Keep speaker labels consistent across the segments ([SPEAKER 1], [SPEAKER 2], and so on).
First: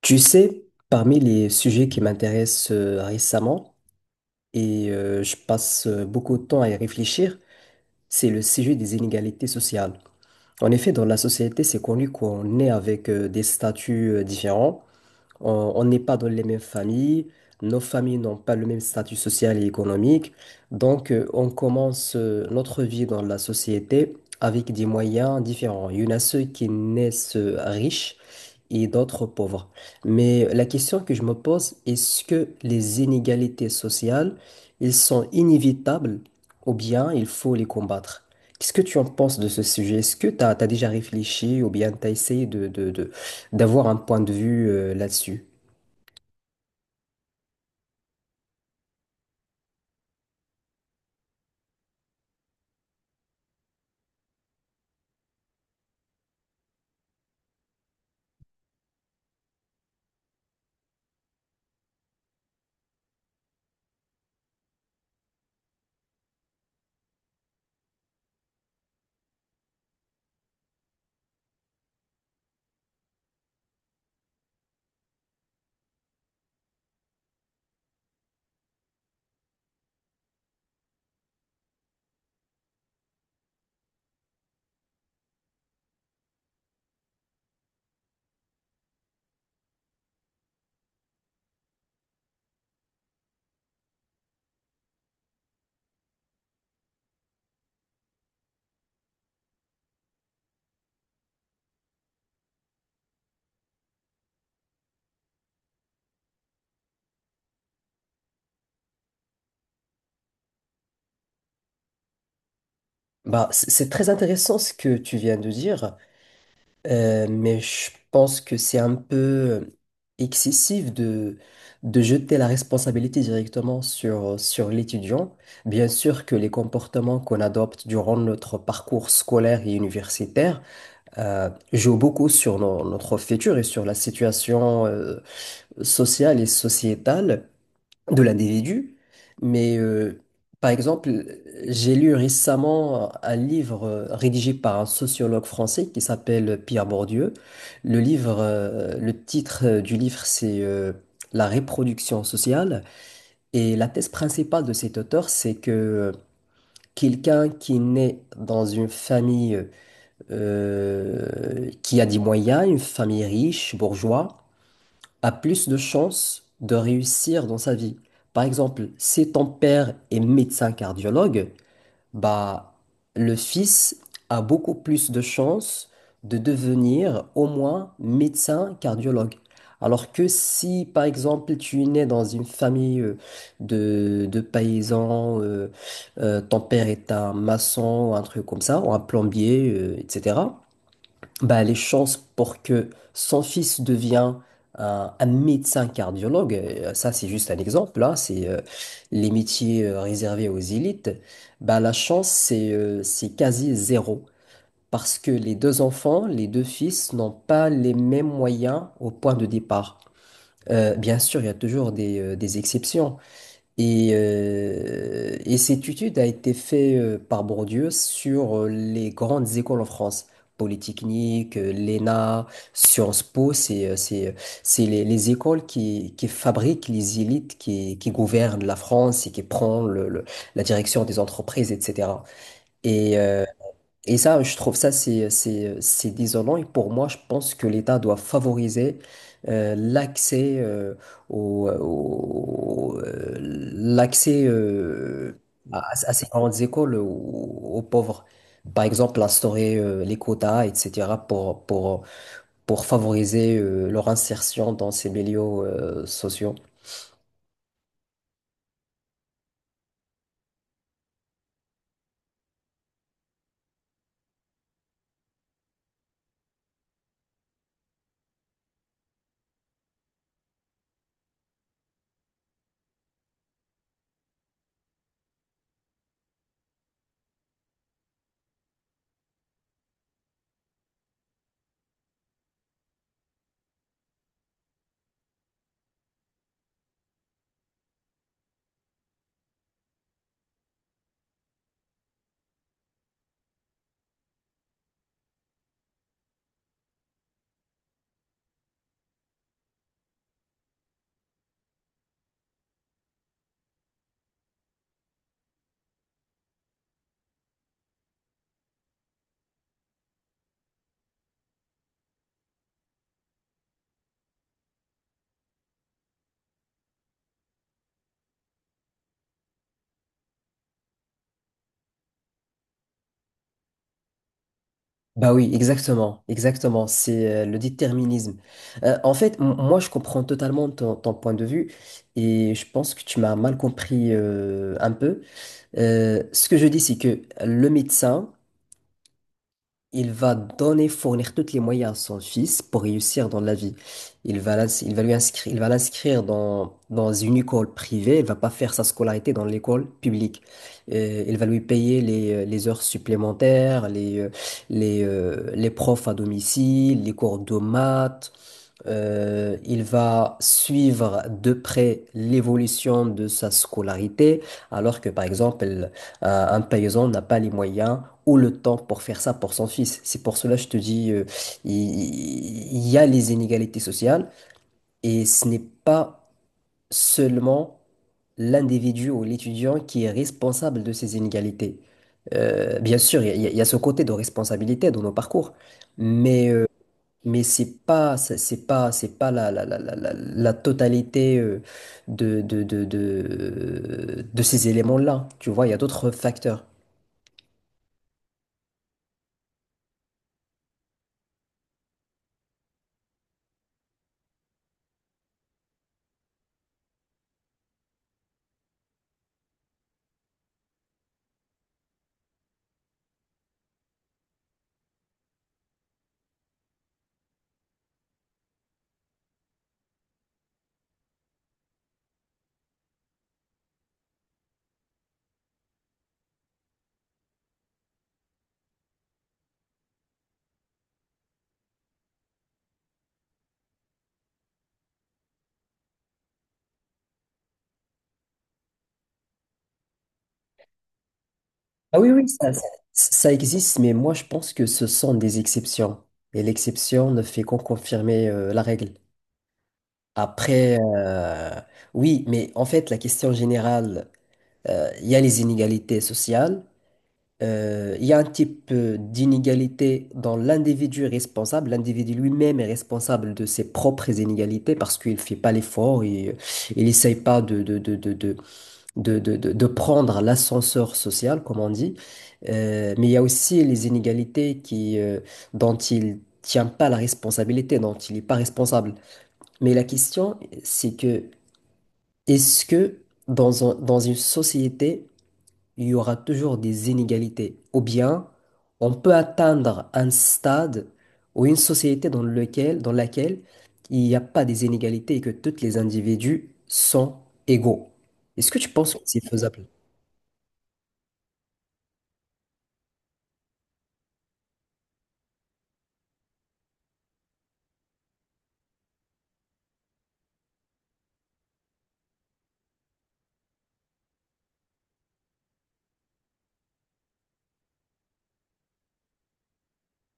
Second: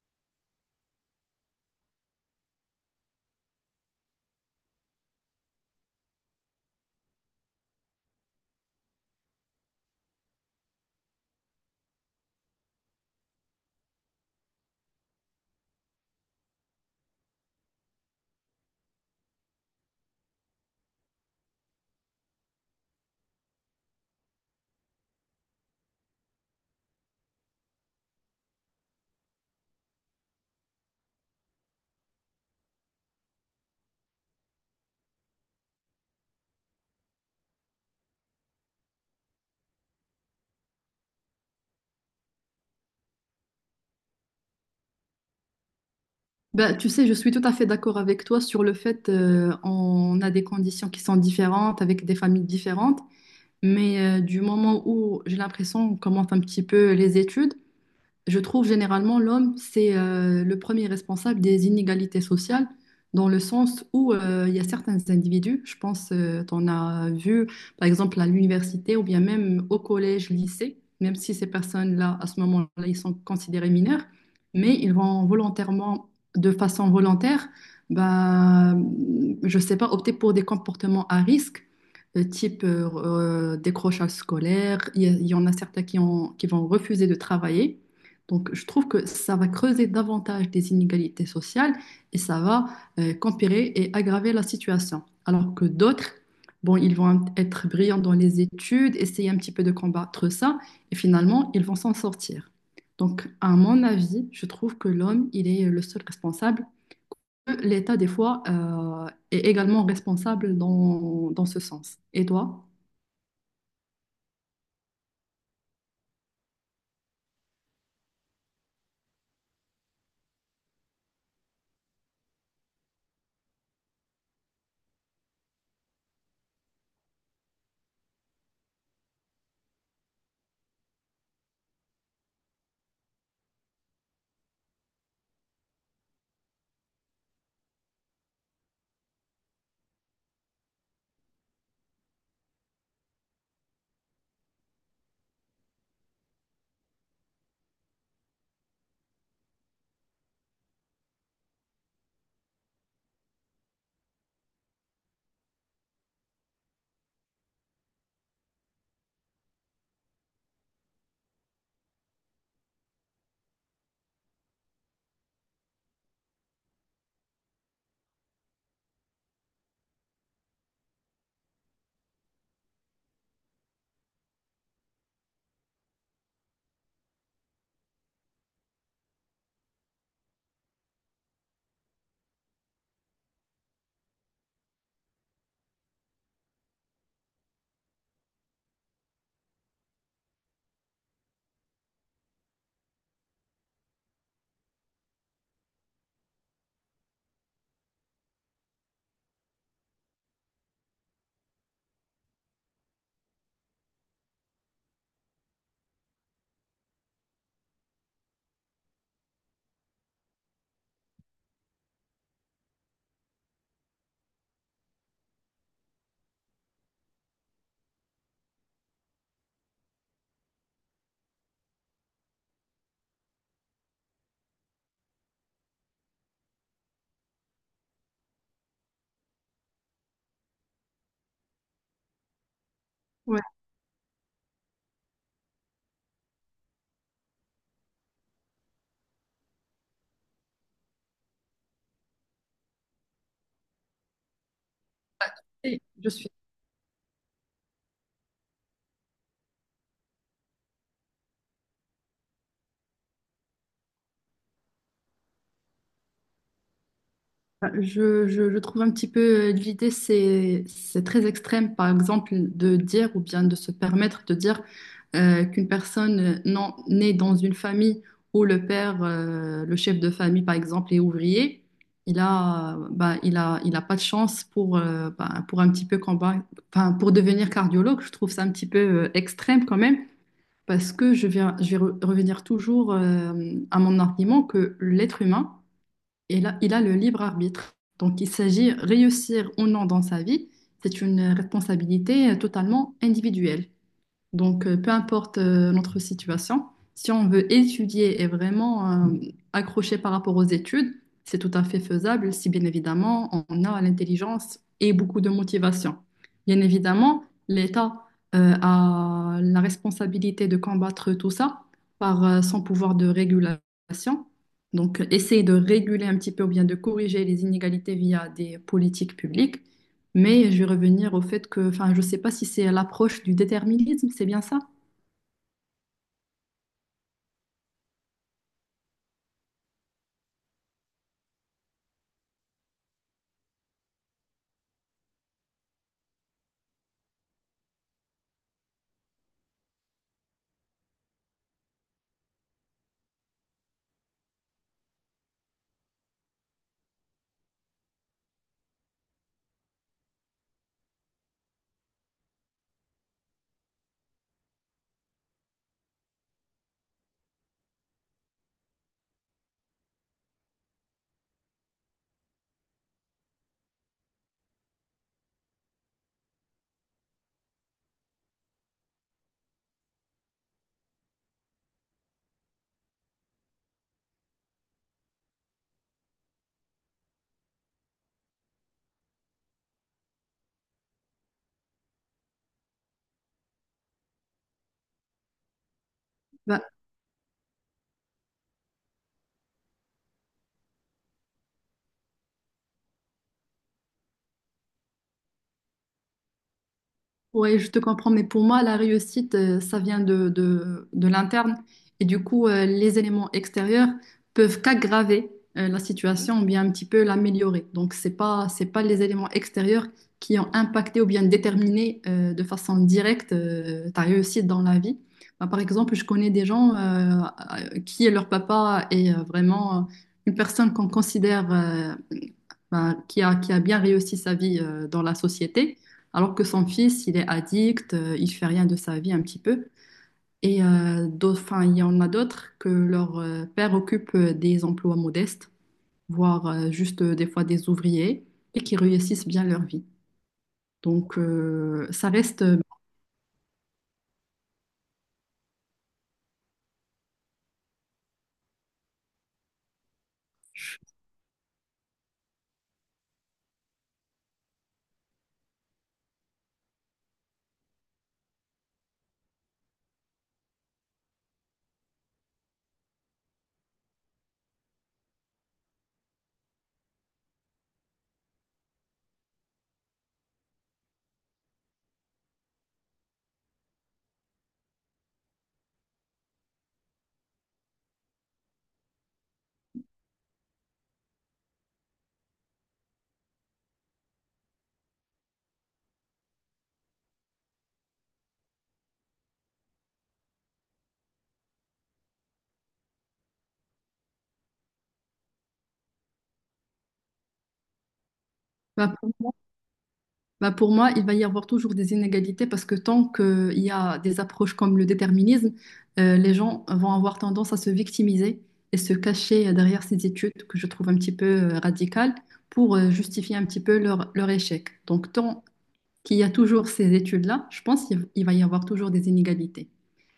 [SPEAKER 1] Tu sais, parmi les sujets qui m'intéressent récemment, et je passe beaucoup de temps à y réfléchir, c'est le sujet des inégalités sociales. En effet, dans la société, c'est connu qu'on est avec des statuts différents. On n'est pas dans les mêmes familles, nos familles n'ont pas le même statut social et économique, donc on commence notre vie dans la société avec des moyens différents. Il y en a ceux qui naissent riches et d'autres pauvres. Mais la question que je me pose, est-ce que les inégalités sociales, elles sont inévitables ou bien il faut les combattre? Qu'est-ce que tu en penses de ce sujet? Est-ce que tu as, déjà réfléchi ou bien tu as essayé d'avoir un point de vue là-dessus?
[SPEAKER 2] Ben, tu sais, je suis tout à fait d'accord avec toi sur le fait on a des conditions qui sont différentes avec des familles différentes, mais du moment où j'ai l'impression on commence un petit peu les études, je trouve généralement l'homme, c'est le premier responsable des inégalités sociales, dans le sens où il y a certains individus, je pense, tu en as vu par exemple à l'université ou bien même au collège, lycée, même si ces personnes-là, à ce moment-là, ils sont considérés mineurs, mais ils vont volontairement, de façon volontaire, bah, je sais pas, opter pour des comportements à risque type décrochage scolaire. Il y en a certains qui vont refuser de travailler donc, je trouve que ça va creuser davantage des inégalités sociales et ça va qu'empirer et aggraver la situation. Alors que d'autres, bon, ils vont être brillants dans les études, essayer un petit peu de combattre ça et finalement, ils vont s'en sortir. Donc, à mon avis, je trouve que l'homme, il est le seul responsable. L'État, des fois, est également responsable dans ce sens. Et toi?
[SPEAKER 1] Bah, c'est très intéressant ce que tu viens de dire, mais je pense que c'est un peu excessif de jeter la responsabilité directement sur l'étudiant. Bien sûr que les comportements qu'on adopte durant notre parcours scolaire et universitaire jouent beaucoup sur notre futur et sur la situation sociale et sociétale de l'individu. Mais par exemple, j'ai lu récemment un livre rédigé par un sociologue français qui s'appelle Pierre Bourdieu. Le livre, le titre du livre, c'est La reproduction sociale. Et la thèse principale de cet auteur, c'est que quelqu'un qui naît dans une famille qui a des moyens, une famille riche, bourgeois, a plus de chances de réussir dans sa vie. Par exemple, si ton père est médecin cardiologue, bah, le fils a beaucoup plus de chances de devenir au moins médecin cardiologue. Alors que si, par exemple, tu es né dans une famille de paysans, ton père est un maçon ou un truc comme ça, ou un plombier, etc. Bah, les chances pour que son fils devienne un médecin cardiologue, ça c'est juste un exemple, là, c'est les métiers réservés aux élites, bah, la chance c'est quasi zéro. Parce que les deux enfants, les deux fils n'ont pas les mêmes moyens au point de départ. Bien sûr, il y a toujours des exceptions, et cette étude a été faite par Bourdieu sur les grandes écoles en France. Polytechnique, l'ENA, Sciences Po, c'est les écoles qui qui fabriquent les élites qui qui, gouvernent la France et qui prennent la direction des entreprises, etc. Et, euh, et ça, je trouve ça, c'est désolant. Et pour moi, je pense que l'État doit favoriser l'accès l'accès
[SPEAKER 2] Et je
[SPEAKER 1] à ces
[SPEAKER 2] suis.
[SPEAKER 1] grandes écoles aux pauvres. Par exemple, instaurer les quotas, etc., pour favoriser leur insertion dans ces milieux sociaux.
[SPEAKER 2] Enfin, je trouve un petit peu l'idée, c'est très extrême, par exemple, de dire ou bien de se permettre de dire qu'une personne non, née dans une famille où le père, le chef de famille, par exemple, est ouvrier, il a pas de chance pour, bah, pour un petit peu combat, enfin, pour devenir cardiologue. Je trouve ça un petit peu extrême quand même, parce que revenir toujours à mon argument que l'être humain, et là, il a le libre arbitre. Donc, il s'agit réussir ou non dans sa vie, c'est une responsabilité totalement individuelle. Donc, peu importe notre situation, si on veut étudier et vraiment accrocher par rapport aux études, c'est tout à fait faisable si bien évidemment on a l'intelligence et beaucoup de motivation. Bien évidemment, l'État a la responsabilité de combattre tout ça par son pouvoir de régulation. Donc, essayer de réguler un petit peu ou bien de corriger les inégalités via des politiques publiques. Mais je vais revenir au fait que, enfin, je ne sais pas si c'est l'approche du déterminisme, c'est bien ça?
[SPEAKER 1] Bah oui, exactement, exactement, c'est le déterminisme. En fait, moi, je comprends totalement ton point de vue et je pense que tu m'as mal compris un peu. Ce que je dis, c'est que le médecin, il va donner, fournir tous les moyens à son fils pour réussir dans la vie. Il va lui inscrire, il va l'inscrire dans une école privée. Il va pas faire sa scolarité dans l'école publique. Il va lui payer les heures supplémentaires, les profs à domicile, les cours de maths, il va suivre de près l'évolution de sa scolarité, alors que par exemple, un paysan n'a pas les moyens ou le temps pour faire ça pour son fils. C'est pour cela que je te dis, il y a les inégalités sociales et ce n'est pas seulement l'individu ou l'étudiant qui est responsable de ces inégalités. Bien sûr, il y a ce côté de responsabilité dans nos parcours, mais
[SPEAKER 2] Bah,
[SPEAKER 1] euh, mais c'est pas, c'est pas la totalité de ces éléments-là. Tu vois, il y a d'autres facteurs.
[SPEAKER 2] oui, je te comprends, mais pour moi, la réussite, ça vient de l'interne. Et du coup, les éléments extérieurs peuvent qu'aggraver la situation ou bien un petit peu l'améliorer. Donc, c'est pas les éléments extérieurs qui ont impacté ou bien déterminé de façon directe ta réussite dans la vie. Bah, par exemple, je connais des gens qui, leur papa est vraiment une personne qu'on considère ben, qui a bien réussi sa vie dans la société, alors que son fils, il est addict, il fait rien de sa vie un petit peu. Et d'autres, enfin, il y en a d'autres que leur père occupe des emplois modestes, voire juste des fois des ouvriers, et qui réussissent bien leur vie. Donc
[SPEAKER 1] Ah oui, oui, ça existe, mais moi je pense que ce sont des exceptions. Et l'exception ne fait qu'en confirmer la règle. Après, oui, mais en fait, la question générale, il y a les inégalités sociales. Il y a un type d'inégalité dans l'individu responsable. L'individu lui-même est responsable de ses propres inégalités parce qu'il ne fait pas l'effort, il n'essaye pas de prendre l'ascenseur social, comme on dit. Mais il y a aussi les inégalités dont il tient pas la responsabilité, dont il n'est pas responsable. Mais la question, c'est que est-ce que dans une société, il y aura toujours des inégalités. Ou bien, on peut atteindre un stade ou une société dans laquelle il n'y a pas des inégalités et que tous les individus sont égaux. Est-ce que tu
[SPEAKER 2] ben,
[SPEAKER 1] penses que c'est faisable?
[SPEAKER 2] Bah, pour moi, il va y avoir toujours des inégalités parce que tant qu'il y a des approches comme le déterminisme, les gens vont avoir tendance à se victimiser et se cacher derrière ces études que je trouve un petit peu radicales pour justifier un petit peu leur échec. Donc, tant qu'il y a toujours ces études-là, je pense qu'il il va y avoir toujours des inégalités.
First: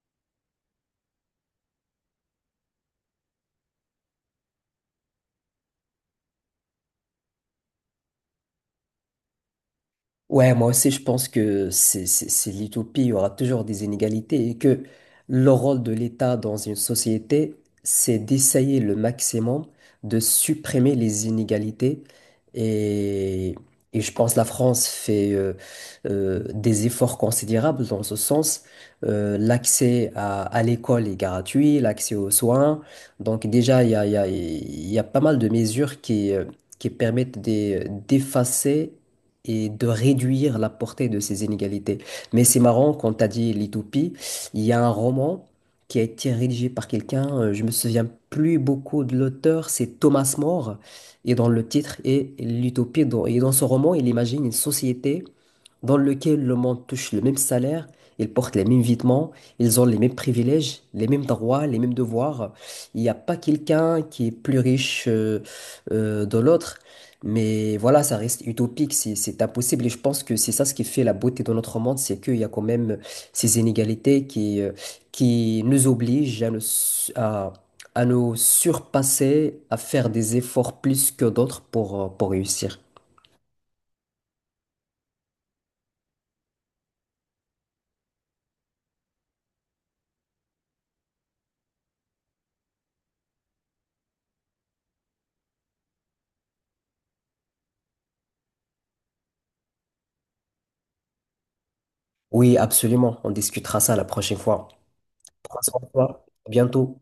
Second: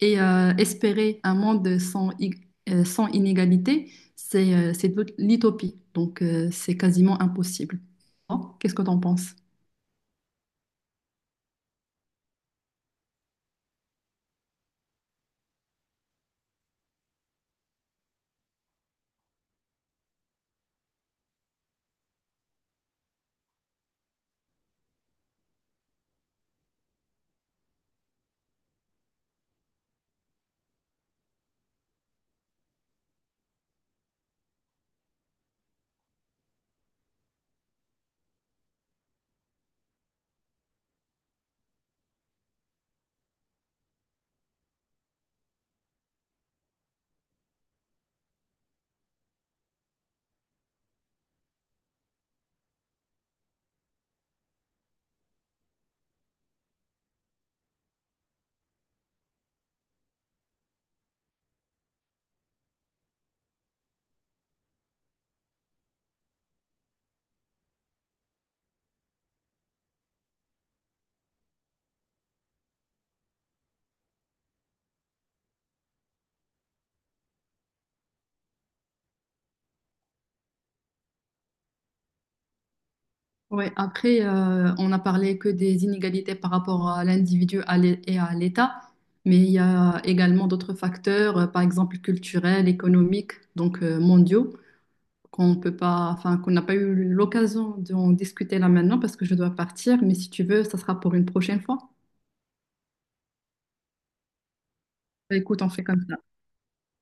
[SPEAKER 2] Et espérer un monde sans inégalités, c'est de l'utopie. Donc, c'est quasiment impossible. Bon, qu'est-ce que tu en penses?
[SPEAKER 1] Ouais, moi aussi, je pense que c'est l'utopie. Il y aura toujours des inégalités et que le rôle de l'État dans une société, c'est d'essayer le maximum de supprimer les inégalités. Et, et je pense que la France fait des efforts considérables dans ce sens. L'accès à l'école est gratuit, l'accès aux soins. Donc déjà, il y a pas mal de mesures qui permettent d'effacer et de réduire la portée de ces inégalités. Mais c'est marrant, quand tu as dit l'utopie, il y a un roman qui a été rédigé par quelqu'un, je me souviens plus beaucoup de l'auteur, c'est Thomas More, et dans le titre est l'utopie. Et dans ce roman, il imagine une société dans laquelle le monde touche le même salaire. Ils portent les mêmes vêtements, ils ont les mêmes privilèges, les mêmes droits, les mêmes devoirs. Il n'y a pas quelqu'un qui est plus riche de l'autre. Mais voilà, ça reste utopique, c'est impossible. Et je pense que c'est ça ce qui fait la beauté de notre monde, c'est qu'il y a quand même ces inégalités qui nous obligent à à nous surpasser, à faire des efforts plus que d'autres pour réussir.
[SPEAKER 2] Ouais, après, on a parlé que des inégalités par rapport à et à l'État, mais il y a également d'autres facteurs, par exemple culturels, économiques, donc mondiaux, qu'on peut pas, enfin, qu'on n'a pas eu l'occasion d'en discuter là maintenant parce que je dois partir, mais si tu veux, ça sera pour une prochaine fois.
[SPEAKER 1] Oui, absolument. On discutera ça la prochaine fois.
[SPEAKER 2] Bah,
[SPEAKER 1] Prends
[SPEAKER 2] écoute, on
[SPEAKER 1] soin
[SPEAKER 2] fait
[SPEAKER 1] de
[SPEAKER 2] comme ça.
[SPEAKER 1] toi. À bientôt.